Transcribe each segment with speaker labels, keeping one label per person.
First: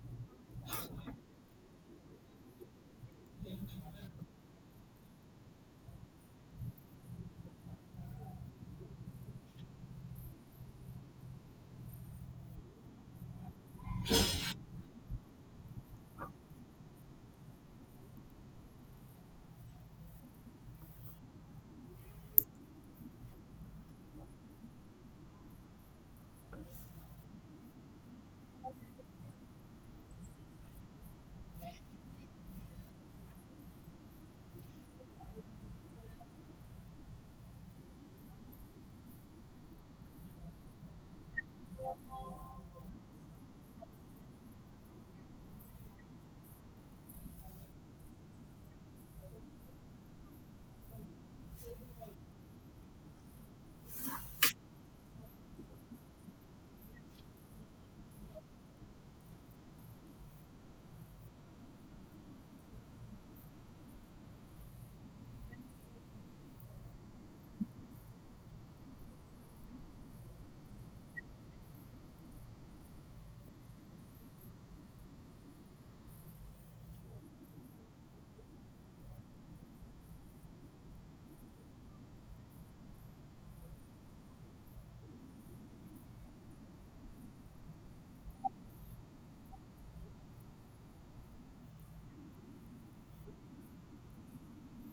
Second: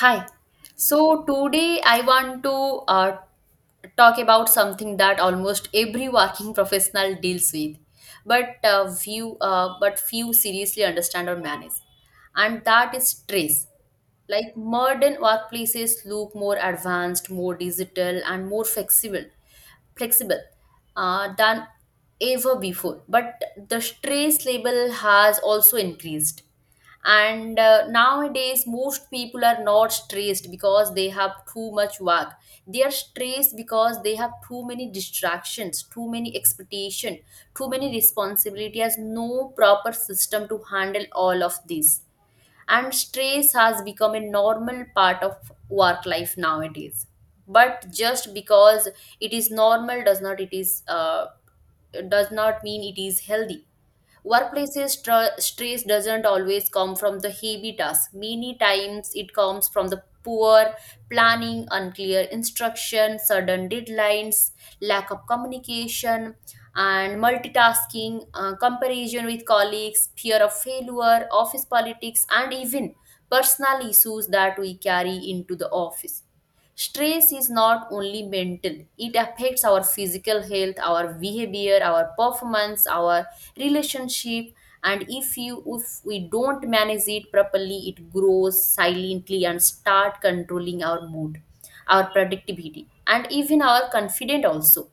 Speaker 1: Hi. So today I want to uh, talk about something that almost every working professional deals with, but few but few seriously understand or manage, and that is stress. Like modern workplaces look more advanced, more digital, and more flexible, flexible than ever before. But the stress level has also increased, and nowadays most people are not stressed because they have too much work. They are stressed because they have too many distractions, too many expectation, too many responsibility. Has no proper system to handle all of these, and stress has become a normal part of work life nowadays. But just because it is normal does not mean it is healthy. Stress doesn't always come from the heavy tasks. Many times it comes from the poor planning, unclear instruction, sudden deadlines, lack of communication, and multitasking, comparison with colleagues, fear of failure, office politics, and even personal issues that we carry into the office. Stress is not only mental, it affects our physical health, our behavior, our performance, our relationship. And if we don't manage it properly, it grows silently and start controlling our mood, our productivity, and even our confidence also.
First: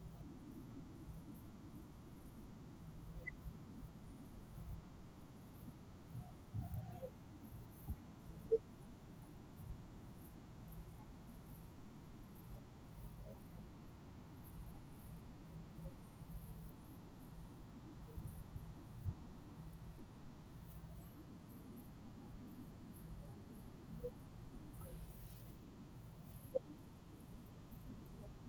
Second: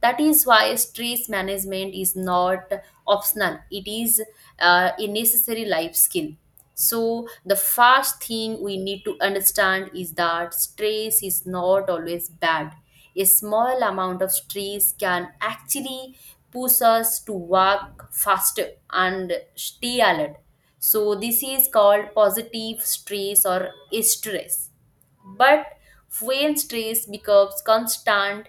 Speaker 1: That is why stress management is not optional, it is a necessary life skill. So, the first thing we need to understand is that stress is not always bad. A small amount of stress can actually push us to work faster and stay alert. So, this is called positive stress or stress. But when stress becomes constant,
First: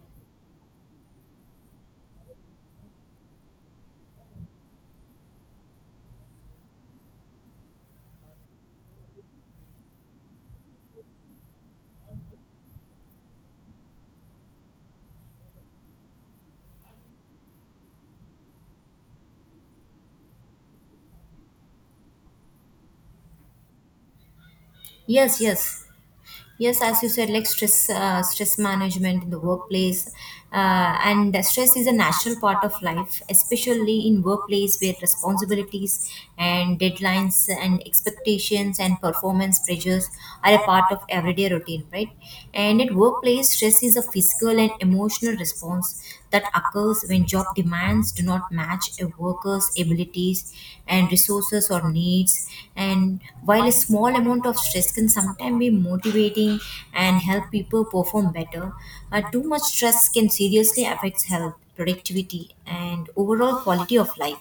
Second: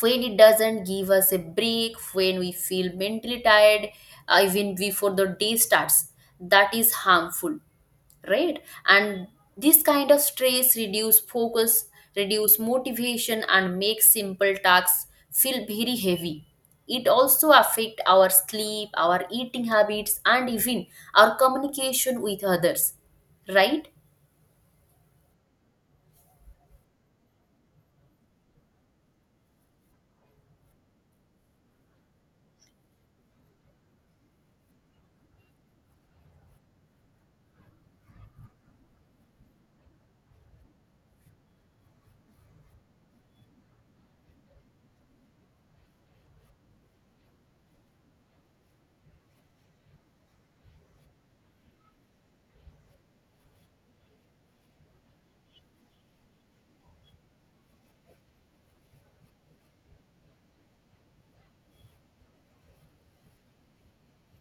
Speaker 1: when it doesn't give us a break, when we feel mentally tired even before the day starts, that is harmful, right? And this kind of stress reduce focus, reduce motivation, and make simple tasks feel very heavy. It also affect our sleep, our eating habits, and even our communication with others, right?
Speaker 2: Yes, yes, yes. As you said, like stress, stress management in the workplace, and stress is a natural part of life, especially in workplace where responsibilities and deadlines and expectations and performance pressures are a part of everyday routine, right? And at workplace, stress is a physical and emotional response that occurs when job demands do not match a worker's abilities and resources or needs. And while a small amount of stress can sometimes be motivating and help people perform better. Too much stress can seriously affect health, productivity, and overall quality of life.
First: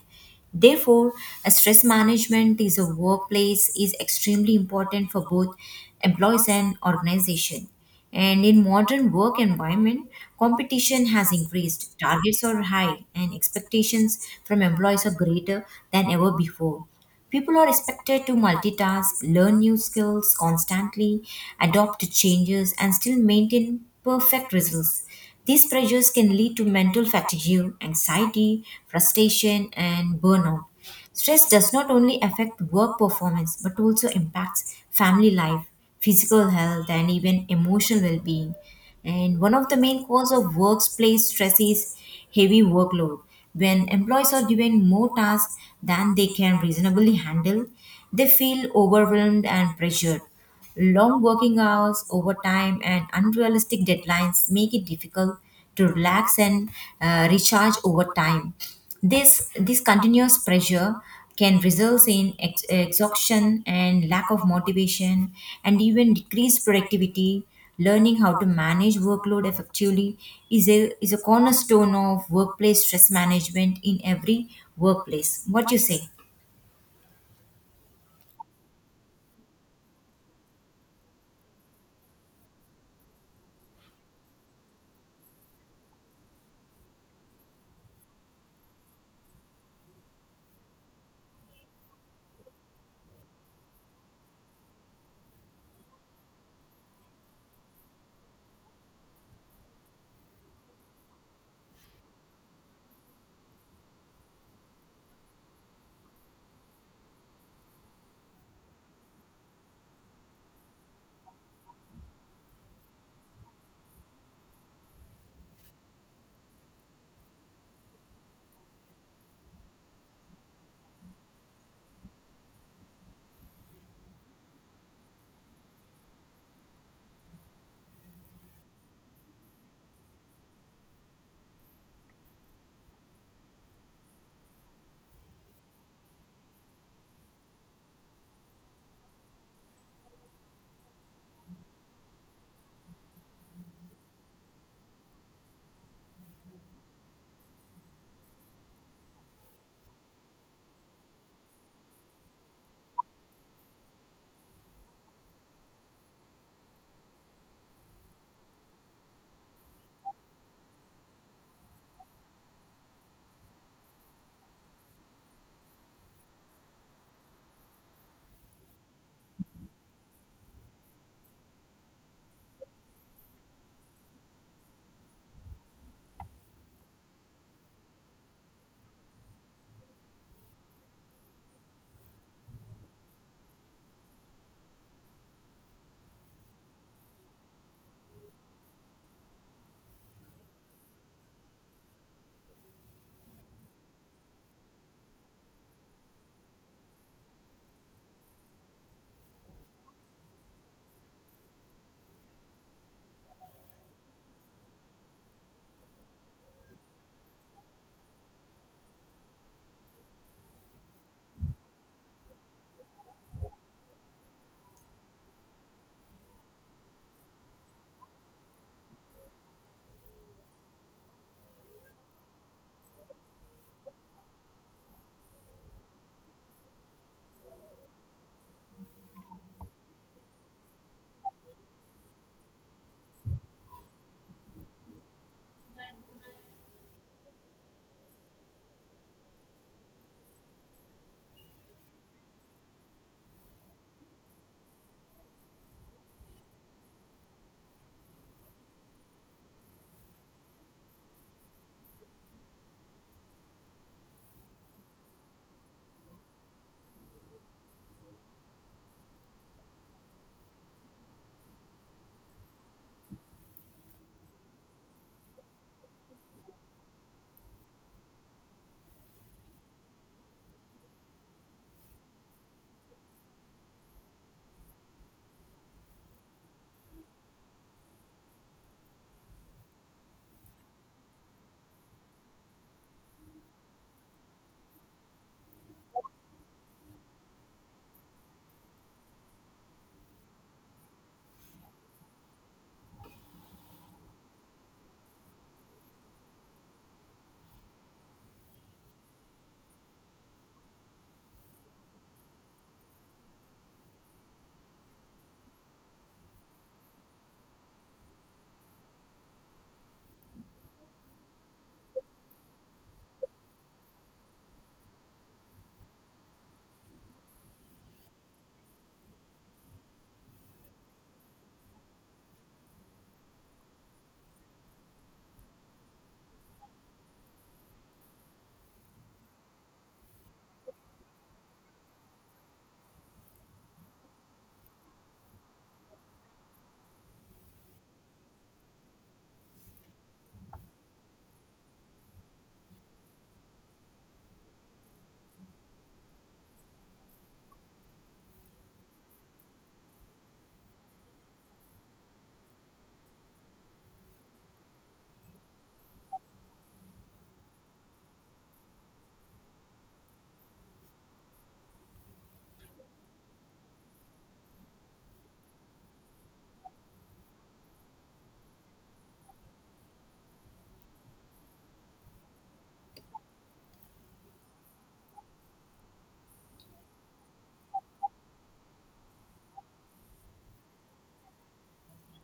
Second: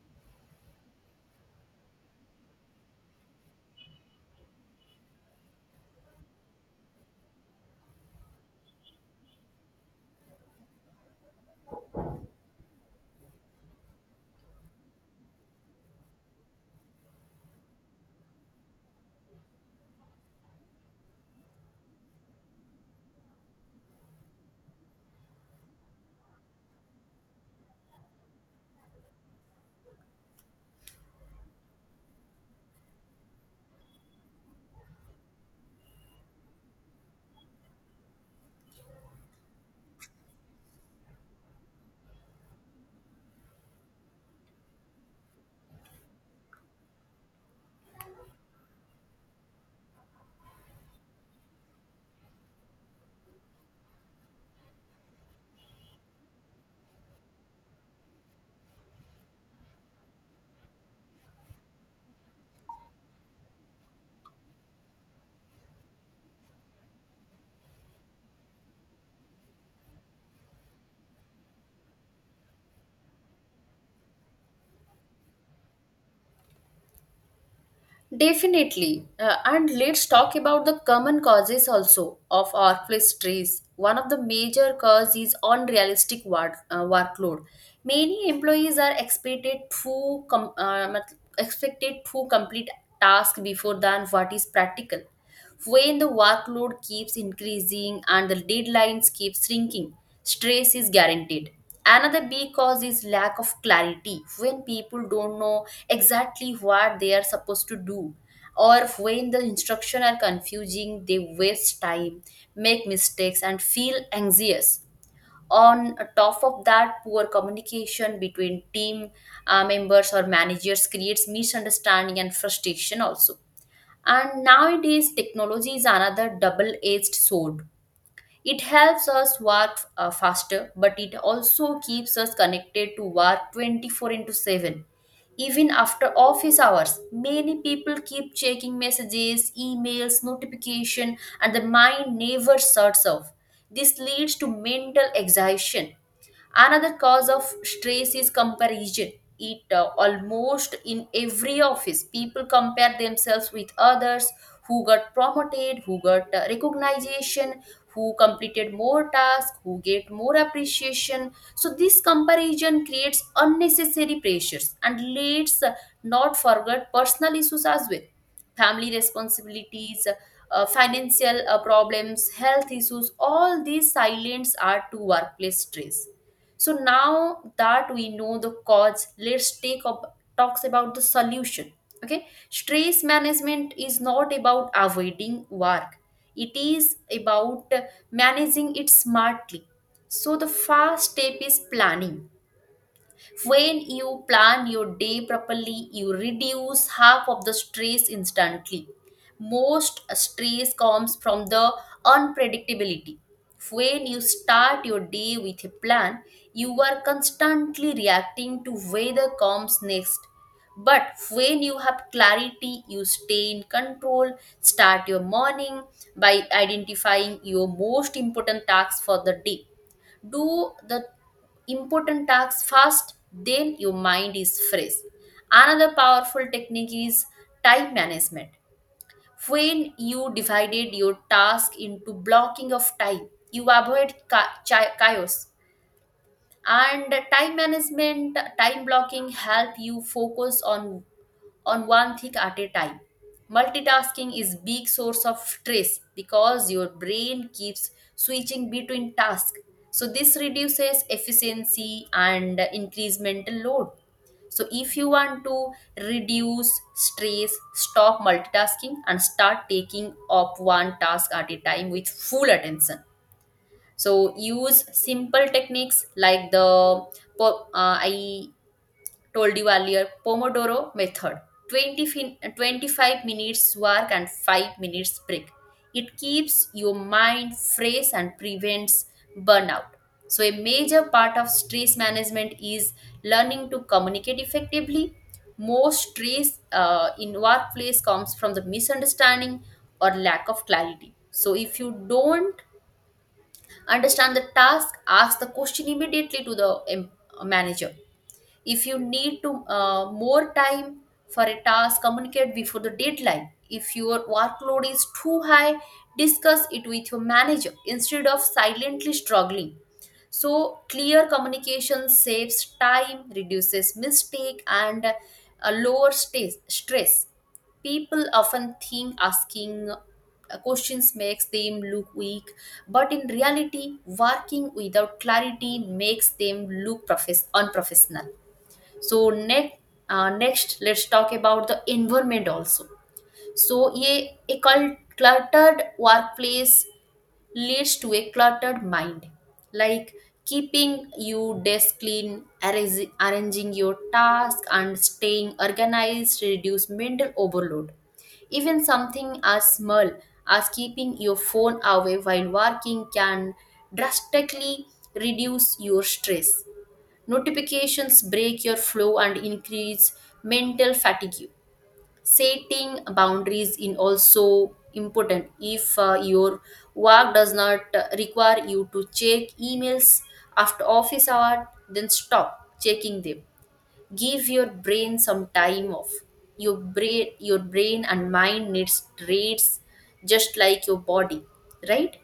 Speaker 2: Therefore, a stress management is a workplace is extremely important for both employees and organization. And in modern work environment, competition has increased. Targets are high and expectations from employees are greater than ever before. People are expected to multitask, learn new skills constantly, adopt to changes, and still maintain perfect results. These pressures can lead to mental fatigue, anxiety, frustration, and burnout. Stress does not only affect work performance but also impacts family life, physical health, and even emotional well being. And one of the main causes of workplace stress is heavy workload. When employees are given more tasks than they can reasonably handle, they feel overwhelmed and pressured. Long working hours, overtime, and unrealistic deadlines make it difficult to relax and recharge over time. This continuous pressure can result in exhaustion and lack of motivation and even decreased productivity learning how to manage workload effectively is a cornerstone of workplace stress management in every workplace what you say.
Speaker 1: Definitely. And let's talk about the common causes also of workplace stress. One of the major cause is unrealistic work, workload. Many employees are expected expected to complete task before than what is practical. When the workload keeps increasing and the deadlines keep shrinking, stress is guaranteed. Another big cause is lack of clarity. When people don't know exactly what they are supposed to do, or when the instructions are confusing, they waste time, make mistakes, and feel anxious. On top of that, poor communication between team members or managers creates misunderstanding and frustration also. And nowadays, technology is another double edged sword. It helps us work faster, but it also keeps us connected to work 24 into 7. Even after office hours, many people keep checking messages, emails, notification, and the mind never shuts off. This leads to mental exhaustion. Another cause of stress is comparison. It Almost in every office, people compare themselves with others who got promoted, who got recognition, who completed more tasks, who get more appreciation. So this comparison creates unnecessary pressures, and let's not forget personal issues as well. Family responsibilities, financial problems, health issues, all these silence are to workplace stress. So now that we know the cause, let's take up talks about the solution. Okay, stress management is not about avoiding work; it is about managing it smartly. So the first step is planning. When you plan your day properly, you reduce half of the stress instantly. Most stress comes from the unpredictability. When you start your day with a plan, you are constantly reacting to whether comes next. But when you have clarity, you stay in control. Start your morning by identifying your most important tasks for the day. Do the important tasks fast, then your mind is fresh. Another powerful technique is time management. When you divided your task into blocking of time, you avoid chaos. And time management, time blocking, help you focus on one thing at a time. Multitasking is big source of stress because your brain keeps switching between tasks. So this reduces efficiency and increase mental load. So if you want to reduce stress, stop multitasking and start taking up one task at a time with full attention. So use simple techniques like the I told you earlier pomodoro method, 20 25 minutes work and 5 minutes break. It keeps your mind fresh and prevents burnout. So a major part of stress management is learning to communicate effectively. Most stress in workplace comes from the misunderstanding or lack of clarity. So if you don't understand the task, ask the question immediately to the em- manager. If you need to more time for a task, communicate before the deadline. If your workload is too high, discuss it with your manager instead of silently struggling. So clear communication saves time, reduces mistake, and lowers stress. People often think asking questions makes them look weak, but in reality working without clarity makes them look unprofessional. So next let's talk about the environment also. So ye a cluttered workplace leads to a cluttered mind. Like, keeping your desk clean, arranging your task, and staying organized reduce mental overload. Even something as small as keeping your phone away while working can drastically reduce your stress. Notifications break your flow and increase mental fatigue. Setting boundaries is also important. If your work does not require you to check emails after office hour, then stop checking them. Give your brain some time off. Your brain and mind needs rates, just like your body, right?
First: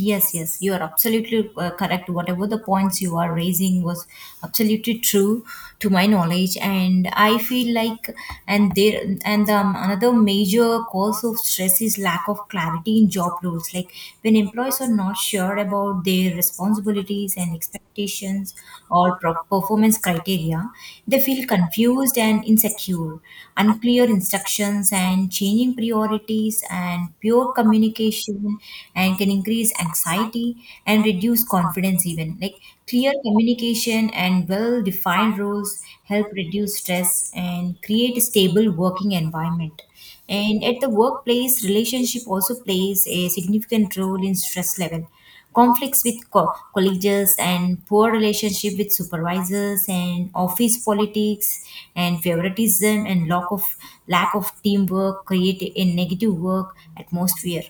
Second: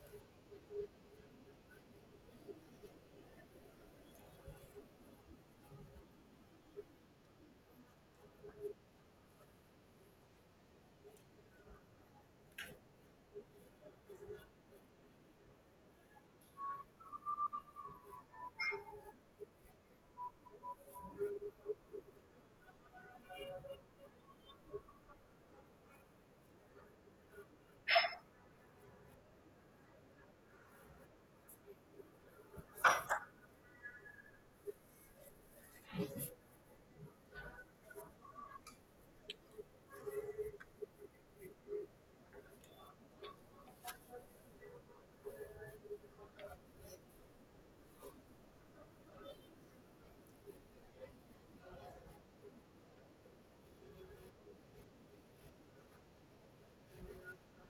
Speaker 2: Yes, yes, you are absolutely correct. Whatever the points you are raising was absolutely true to my knowledge, and I feel like and there and another major cause of stress is lack of clarity in job roles. Like when employees are not sure about their responsibilities and expectations or performance criteria, they feel confused and insecure. Unclear instructions and changing priorities and pure communication and can increase anxiety and reduce confidence even like clear communication and well defined roles help reduce stress and create a stable working environment and at the workplace relationship also plays a significant role in stress level conflicts with colleagues and poor relationship with supervisors and office politics and favoritism and lack of teamwork create a negative work atmosphere,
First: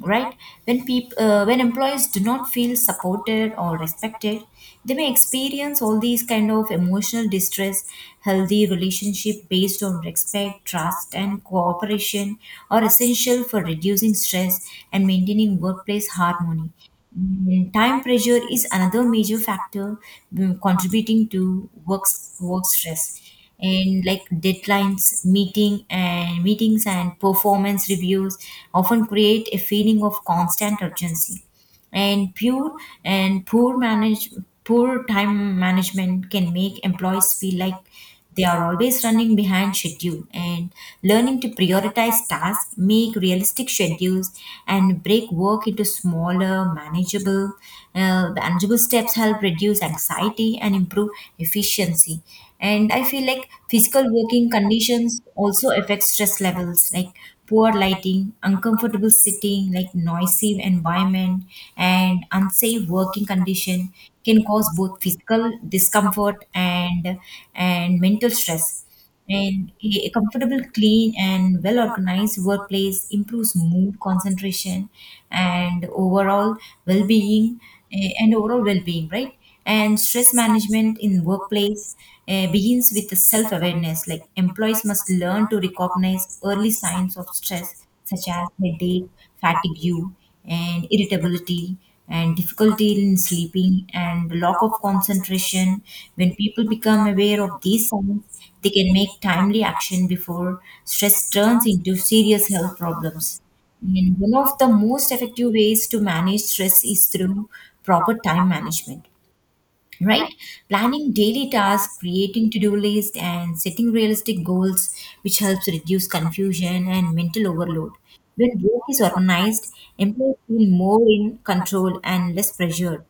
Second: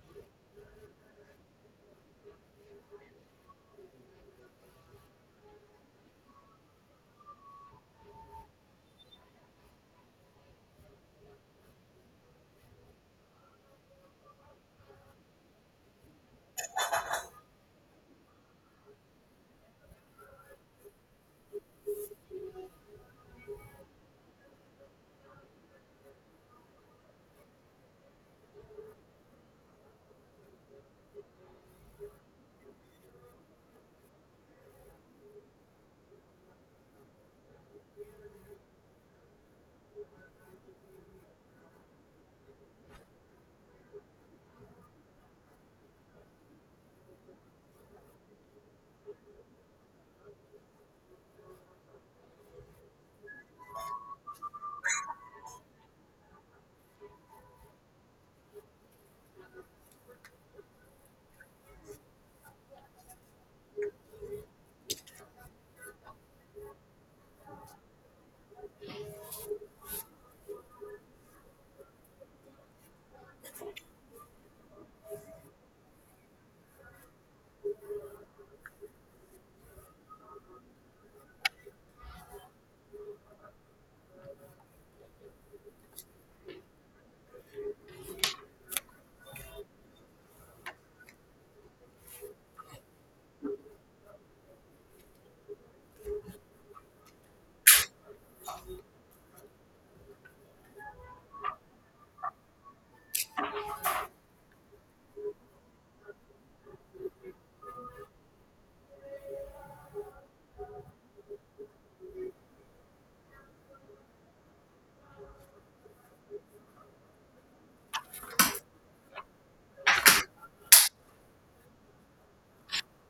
Speaker 2: right? When people when employees do not feel supported or respected they may experience all these kind of emotional distress healthy relationship based on respect trust and cooperation are essential for reducing stress and maintaining workplace harmony. Time pressure is another major factor contributing to work stress, and like deadlines, meeting and meetings and performance reviews often create a feeling of constant urgency, and pure and poor time management can make employees feel like they are always running behind schedule and learning to prioritize tasks, make realistic schedules, and break work into smaller, manageable, manageable steps help reduce anxiety and improve efficiency. And I feel like physical working conditions also affect stress levels. Like poor lighting, uncomfortable sitting, like noisy environment and unsafe working condition can cause both physical discomfort and mental stress. And a comfortable, clean, and well organized workplace improves mood, concentration, and overall well being and overall well-being, right? And stress management in workplace begins with the self-awareness like employees must learn to recognize early signs of stress such as headache fatigue and irritability and difficulty in sleeping and lack of concentration when people become aware of these signs they can make timely action before stress turns into serious health problems and one of the most effective ways to manage stress is through proper time management, right? Planning daily tasks, creating to do lists, and setting realistic goals, which helps reduce confusion and mental overload. When work is organized, employees feel more in control and less pressured.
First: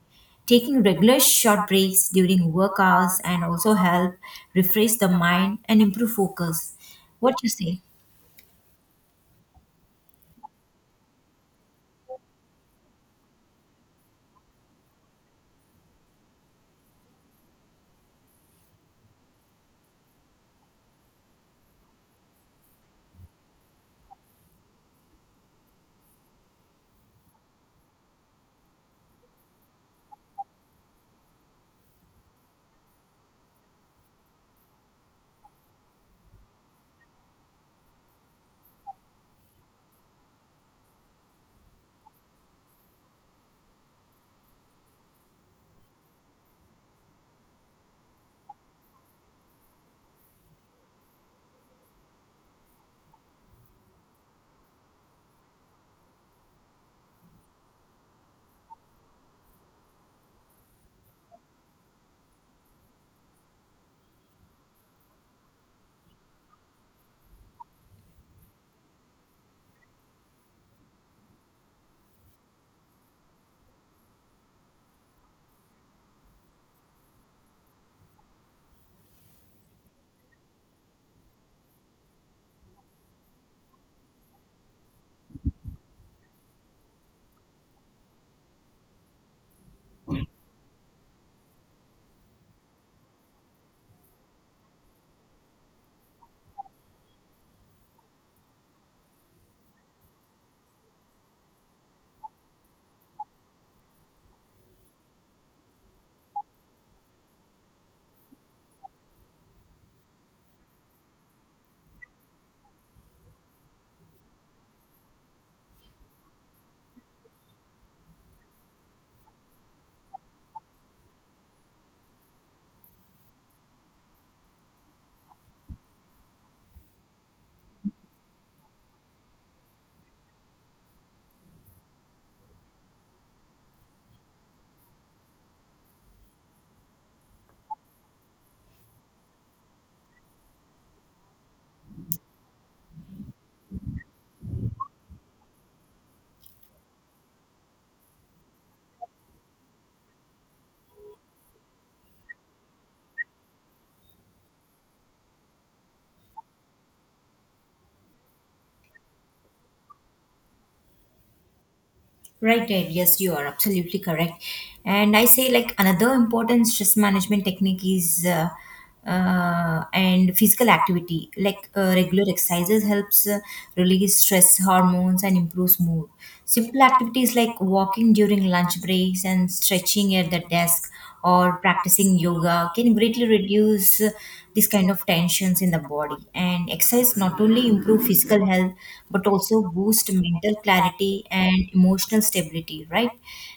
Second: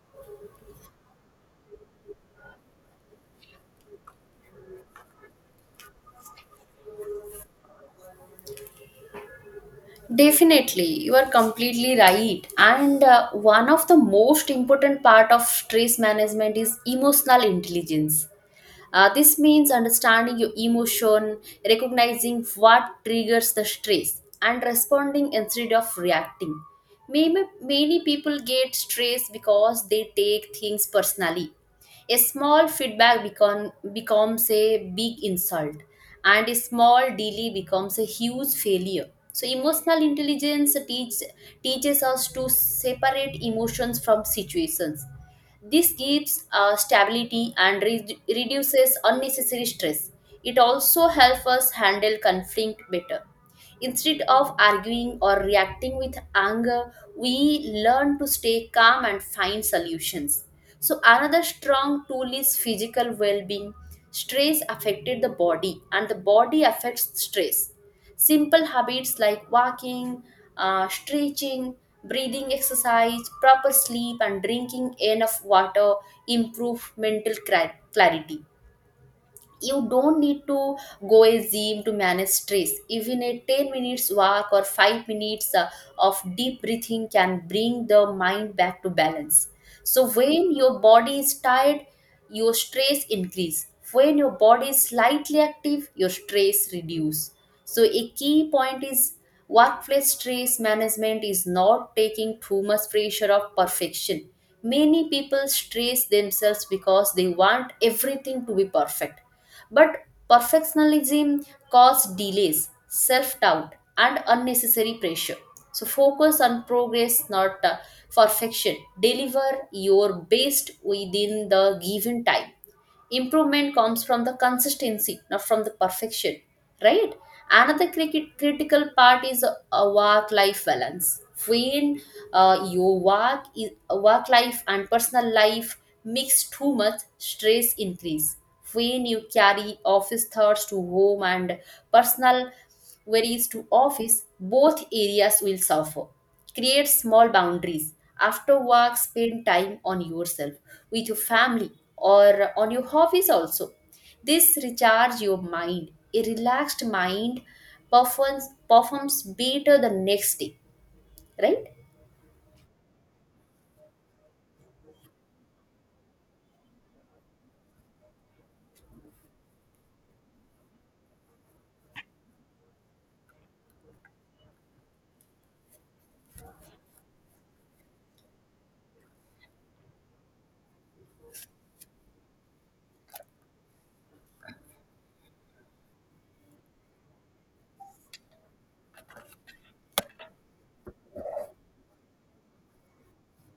Speaker 2: Taking regular short breaks during work hours and also help refresh the mind and improve focus. What you say?
Speaker 1: Definitely, you are completely right. And one of the most important part of stress management is emotional intelligence. This means understanding your emotion, recognizing what triggers the stress, and responding instead of reacting. Maybe many people get stressed because they take things personally. A small feedback becomes a big insult, and a small delay becomes a huge failure. So, emotional intelligence teaches us to separate emotions from situations. This gives stability and reduces unnecessary stress. It also helps us handle conflict better. Instead of arguing or reacting with anger, we learn to stay calm and find solutions. So, another strong tool is physical well being. Stress affected the body, and the body affects stress. Simple habits like walking, stretching, breathing exercise, proper sleep, and drinking enough water improve mental clarity. You don't need to go a gym to manage stress. Even a 10 minutes walk or 5 minutes of deep breathing can bring the mind back to balance. So when your body is tired, your stress increase. When your body is slightly active, your stress reduce. So a key point is, workplace stress management is not taking too much pressure of perfection. Many people stress themselves because they want everything to be perfect, but perfectionism causes delays, self doubt, and unnecessary pressure. So focus on progress, not perfection. Deliver your best within the given time. Improvement comes from the consistency, not from the perfection, right? Another cricket critical part is a work life balance. When your work is work life and personal life mix too much, stress increase. When you carry office thoughts to home and personal Whereas to office, both areas will suffer. Create small boundaries. After work, spend time on yourself, with your family, or on your hobbies also. This recharge your mind. A relaxed mind performs better the next day, right?
Speaker 2: Right, right. Yes, you are absolutely correct. And I say like another important stress management technique is and physical activity. Like regular exercises helps release stress hormones and improves mood. Simple activities like walking during lunch breaks and stretching at the desk or practicing yoga can greatly reduce the this kind of tensions in the body and exercise not only improve physical health but also boost mental clarity and emotional stability, right?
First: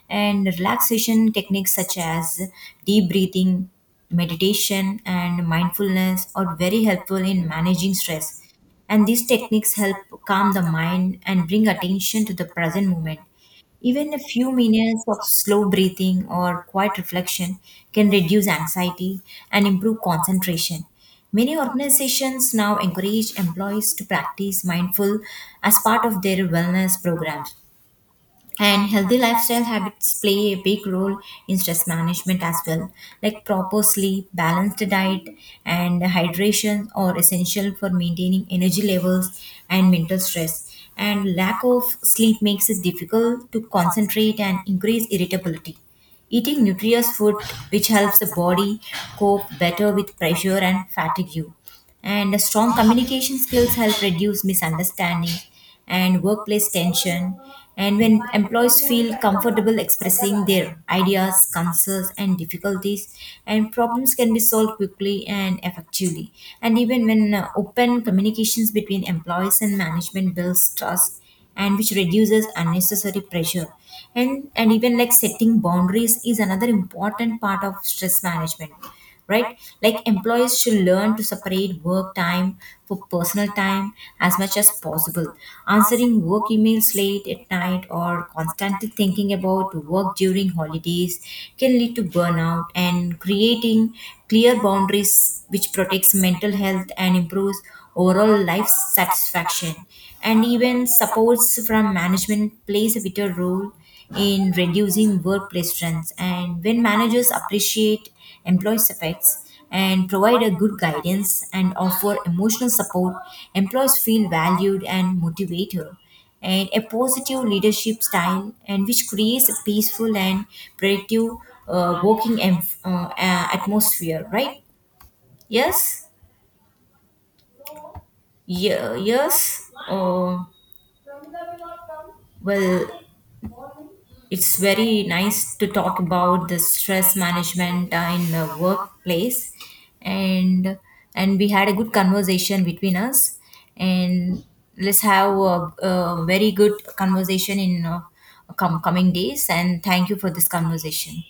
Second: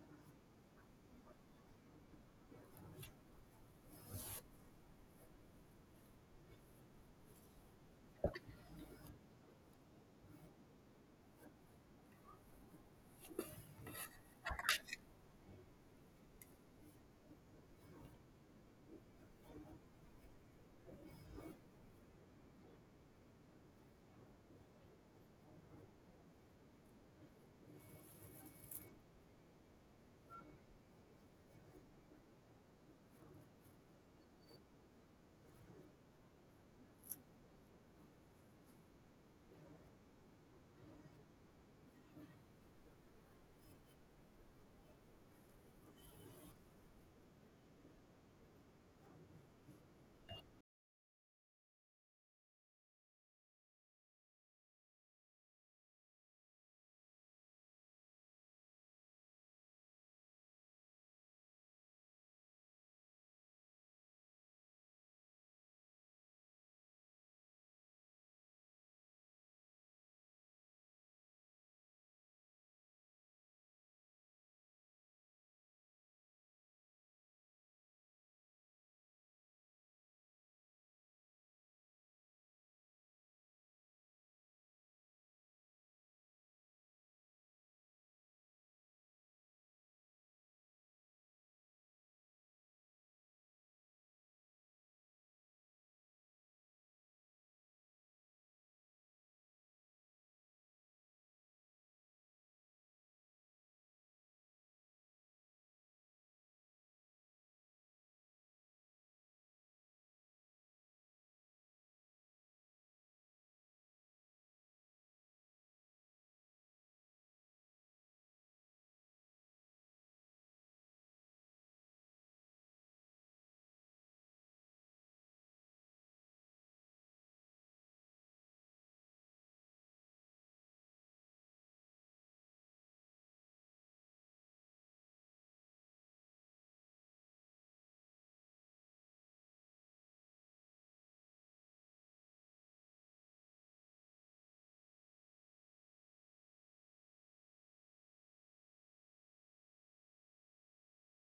Speaker 2: And relaxation techniques such as deep breathing meditation and mindfulness are very helpful in managing stress and these techniques help calm the mind and bring attention to the present moment even a few minutes of slow breathing or quiet reflection can reduce anxiety and improve concentration. Many organizations now encourage employees to practice mindful as part of their wellness programs and healthy lifestyle habits play a big role in stress management as well. Like proper sleep, balanced diet, and hydration are essential for maintaining energy levels and mental stress. And lack of sleep makes it difficult to concentrate and increase irritability. Eating nutritious food which helps the body cope better with pressure and fatigue. And strong communication skills help reduce misunderstanding and workplace tension. And when employees feel comfortable expressing their ideas, concerns, and difficulties, and problems can be solved quickly and effectively. And even when open communications between employees and management builds trust and which reduces unnecessary pressure and even like setting boundaries is another important part of stress management, right? Like employees should learn to separate work time for personal time as much as possible answering work emails late at night or constantly thinking about work during holidays can lead to burnout and creating clear boundaries which protects mental health and improves overall life satisfaction. And even supports from management plays a vital role in reducing workplace stress. And when managers appreciate employees' efforts and provide a good guidance and offer emotional support, employees feel valued and motivated. And a positive leadership style, and which creates a peaceful and productive working atmosphere, right? Yes, yeah, yes. Well, it's very nice to talk about the stress management in the workplace, and and we had a good conversation between us, and let's have a very good conversation in coming days. And thank you for this conversation.